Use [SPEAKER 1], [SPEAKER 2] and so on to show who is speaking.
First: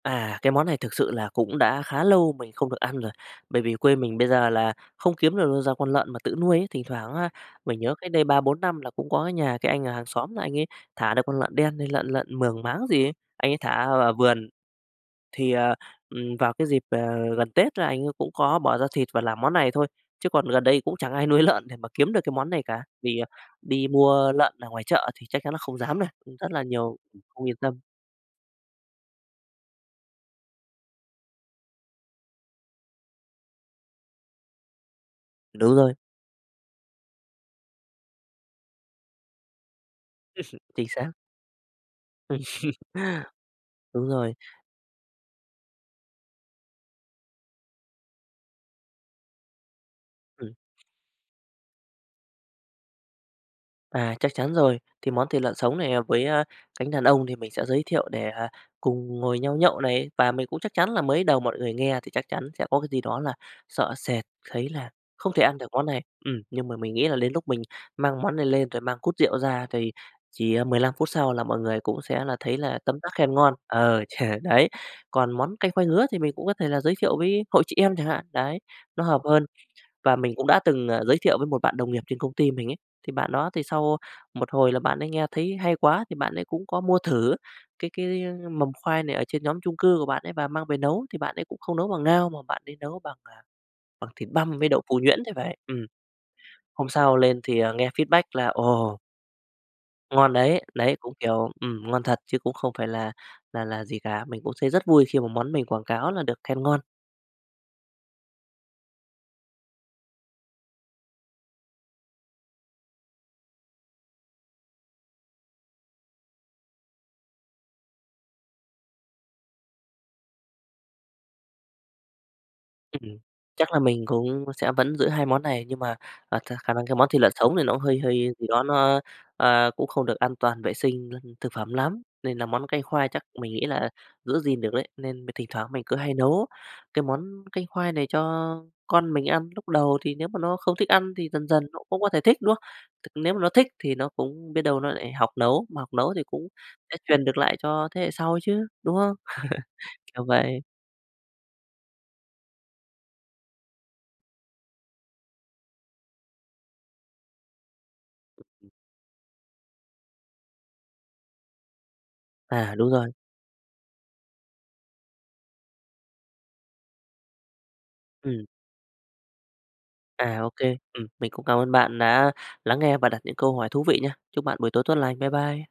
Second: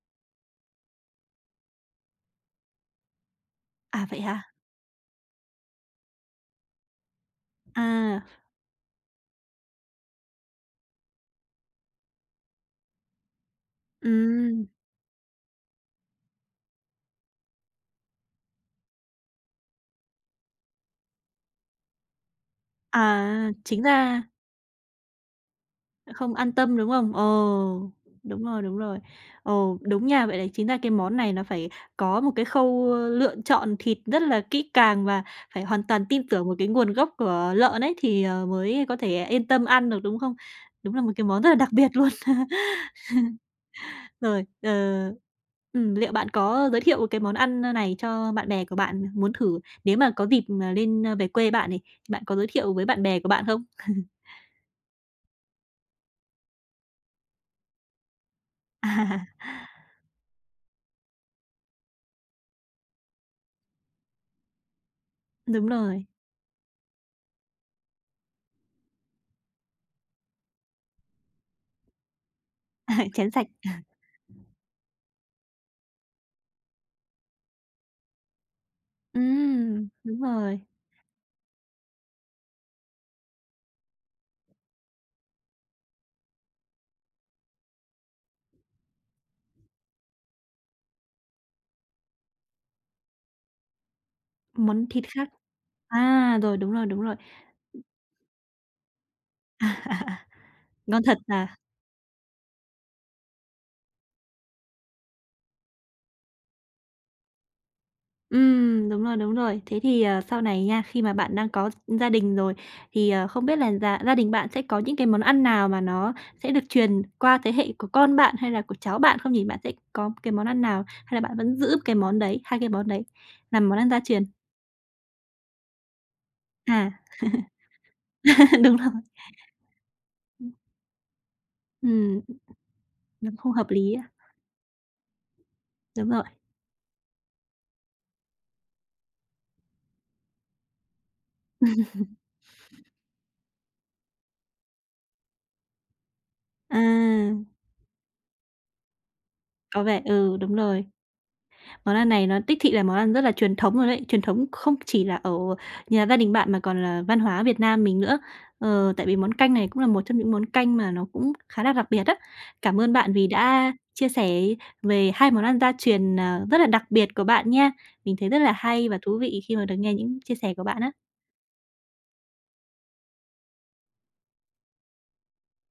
[SPEAKER 1] À, cái món này thực sự là cũng đã khá lâu mình không được ăn rồi. Bởi vì quê
[SPEAKER 2] À,
[SPEAKER 1] mình
[SPEAKER 2] vậy
[SPEAKER 1] bây
[SPEAKER 2] hả?
[SPEAKER 1] giờ là không kiếm được đâu ra con lợn mà tự nuôi ấy. Thỉnh thoảng á, mình nhớ cách
[SPEAKER 2] À.
[SPEAKER 1] đây 3-4 năm là cũng có cái nhà cái anh ở hàng xóm là anh ấy thả được con lợn đen hay lợn lợn Mường máng gì ấy. Anh ấy thả ở ở vườn,
[SPEAKER 2] Ừm.
[SPEAKER 1] thì, ờ, ừm, vào cái dịp, ờ, gần Tết là anh ấy cũng có bỏ ra thịt và làm món này thôi. Chứ còn gần đây cũng chẳng ai nuôi lợn để mà kiếm được cái món này cả, vì, ờ,
[SPEAKER 2] À, chính
[SPEAKER 1] đi
[SPEAKER 2] ra
[SPEAKER 1] mua lợn ở ngoài chợ thì chắc chắn là không dám rồi,
[SPEAKER 2] Không
[SPEAKER 1] rất
[SPEAKER 2] an
[SPEAKER 1] là
[SPEAKER 2] tâm, đúng
[SPEAKER 1] nhiều
[SPEAKER 2] không?
[SPEAKER 1] ừm,
[SPEAKER 2] Ừ,
[SPEAKER 1] không yên tâm.
[SPEAKER 2] đúng rồi, đúng rồi. Ừ, đúng nha. Vậy là chính ra cái món này nó phải có một cái khâu lựa chọn thịt rất là kỹ càng và phải
[SPEAKER 1] Đúng
[SPEAKER 2] hoàn
[SPEAKER 1] rồi.
[SPEAKER 2] toàn tin tưởng vào cái nguồn gốc của lợn ấy, thì, ờ, mới có thể là yên tâm ăn được, đúng không?
[SPEAKER 1] Chính
[SPEAKER 2] Đúng là
[SPEAKER 1] xác.
[SPEAKER 2] một cái món rất là đặc biệt luôn.
[SPEAKER 1] Đúng rồi.
[SPEAKER 2] Rồi, ờ, ừm, liệu bạn có giới thiệu cái món ăn n này cho bạn bè của bạn muốn thử, nếu mà có dịp,
[SPEAKER 1] Ừm.
[SPEAKER 2] ờ, lên về quê bạn này, bạn có giới thiệu với bạn bè của bạn không?
[SPEAKER 1] À, chắc chắn rồi. Thì món thịt lợn sống này hợp với, ờ, cánh đàn ông thì mình sẽ giới thiệu để, ờ, cùng
[SPEAKER 2] À.
[SPEAKER 1] ngồi nhau nhậu này. Và mình cũng chắc chắn là mới đầu mọi người nghe thì chắc chắn sẽ có cái gì đó là sợ sệt thấy là không thể ăn được
[SPEAKER 2] Đúng
[SPEAKER 1] món này.
[SPEAKER 2] rồi.
[SPEAKER 1] Ừm, nhưng mà mình nghĩ là đến lúc mình mang món này lên rồi mang cút rượu ra thì chỉ, ờ, 15 phút sau là mọi người cũng sẽ là thấy là tấm tắc
[SPEAKER 2] Chén
[SPEAKER 1] khen
[SPEAKER 2] sạch.
[SPEAKER 1] ngon. Ờ, đấy. Còn món canh khoai ngứa thì mình cũng có thể là giới thiệu với hội chị em chẳng hạn. Đấy, nó hợp hơn.
[SPEAKER 2] Ừm,
[SPEAKER 1] Và
[SPEAKER 2] đúng
[SPEAKER 1] mình cũng đã
[SPEAKER 2] rồi.
[SPEAKER 1] từng, ờ, giới thiệu với một bạn đồng nghiệp trên công ty mình ấy. Thì bạn đó thì sau một hồi là bạn ấy nghe thấy hay quá, thì bạn ấy cũng có mua thử cái cái mầm khoai này ở trên nhóm chung cư của bạn ấy và mang về nấu. Thì bạn ấy cũng không nấu bằng ngao mà bạn ấy nấu bằng, ờ, bằng thịt băm với đậu
[SPEAKER 2] Món
[SPEAKER 1] phụ
[SPEAKER 2] thịt
[SPEAKER 1] nhuyễn
[SPEAKER 2] khác.
[SPEAKER 1] thì phải. Ừm,
[SPEAKER 2] À, rồi, đúng rồi,
[SPEAKER 1] hôm
[SPEAKER 2] đúng rồi.
[SPEAKER 1] sau lên thì, ờ, nghe feedback là ồ ngon đấy. Đấy,
[SPEAKER 2] Ngon
[SPEAKER 1] cũng
[SPEAKER 2] thật
[SPEAKER 1] kiểu,
[SPEAKER 2] à.
[SPEAKER 1] ừm, ngon thật chứ cũng không phải là là là gì cả. Mình cũng thấy rất vui khi mà món mình quảng cáo là được khen ngon.
[SPEAKER 2] Ừm, đúng rồi, đúng rồi. Thế thì, ờ, sau này nha, khi mà bạn đang có gi gia đình rồi, thì, ờ, không biết là già gia đình bạn sẽ có những cái món ăn nào mà nó sẽ được truyền qua thế hệ của con bạn hay là của cháu bạn không nhỉ? Bạn sẽ có cái món ăn nào hay là bạn vẫn giữ cái món đấy, hai cái món đấy
[SPEAKER 1] Ừm,
[SPEAKER 2] là
[SPEAKER 1] chắc
[SPEAKER 2] món
[SPEAKER 1] là
[SPEAKER 2] ăn gia
[SPEAKER 1] mình
[SPEAKER 2] truyền?
[SPEAKER 1] cũng sẽ vẫn giữ hai món này nhưng mà, à, th khả năng
[SPEAKER 2] À.
[SPEAKER 1] thì món thịt lợn sống thì nó cũng hơi hơi gì đó
[SPEAKER 2] Đúng rồi.
[SPEAKER 1] nó, ờ, cũng không được an
[SPEAKER 2] Ừm.
[SPEAKER 1] toàn vệ sinh, ơ, thực phẩm lắm.
[SPEAKER 2] Ừm.
[SPEAKER 1] Nên là món canh khoai chắc
[SPEAKER 2] Nấm
[SPEAKER 1] mình
[SPEAKER 2] không
[SPEAKER 1] nghĩ
[SPEAKER 2] hợp
[SPEAKER 1] là
[SPEAKER 2] lý à.
[SPEAKER 1] giữ gìn được đấy. Nên thỉnh thoảng mình cứ
[SPEAKER 2] Đúng
[SPEAKER 1] hay
[SPEAKER 2] rồi.
[SPEAKER 1] nấu cái món canh khoai này cho con mình ăn. Lúc đầu thì nếu mà nó không thích ăn thì dần dần nó cũng có thể thích, đúng không? Th nếu mà nó thích thì nó cũng biết đâu nó lại học nấu, mà học nấu thì cũng sẽ truyền được
[SPEAKER 2] À.
[SPEAKER 1] lại cho thế hệ sau chứ, đúng không?
[SPEAKER 2] Có vẻ
[SPEAKER 1] Kiểu
[SPEAKER 2] ừ, đúng
[SPEAKER 1] vậy.
[SPEAKER 2] rồi. Món ăn này nó đích thị là món ăn rất là truyền thống luôn ấy. Truyền thống không chỉ là ở nhà gia đình bạn mà còn là văn hóa Việt Nam mình nữa. Ờ, tại vì món canh này cũng là một trong những món canh mà nó cũng khá là đặc biệt á.
[SPEAKER 1] À,
[SPEAKER 2] Cảm
[SPEAKER 1] đúng
[SPEAKER 2] ơn
[SPEAKER 1] rồi.
[SPEAKER 2] bạn vì đã chia sẻ về 2 món ăn gia truyền, ờ, rất là đặc biệt của bạn nha. Mình thấy rất
[SPEAKER 1] Ừm.
[SPEAKER 2] là hay và thú vị khi mà được nghe những chia
[SPEAKER 1] À,
[SPEAKER 2] sẻ
[SPEAKER 1] OK.
[SPEAKER 2] của bạn á.
[SPEAKER 1] Ừm, mình cũng cảm ơn bạn đã lắng nghe và đặt những câu hỏi thú vị nha. Chúc bạn buổi tối tốt lành. Bye bye.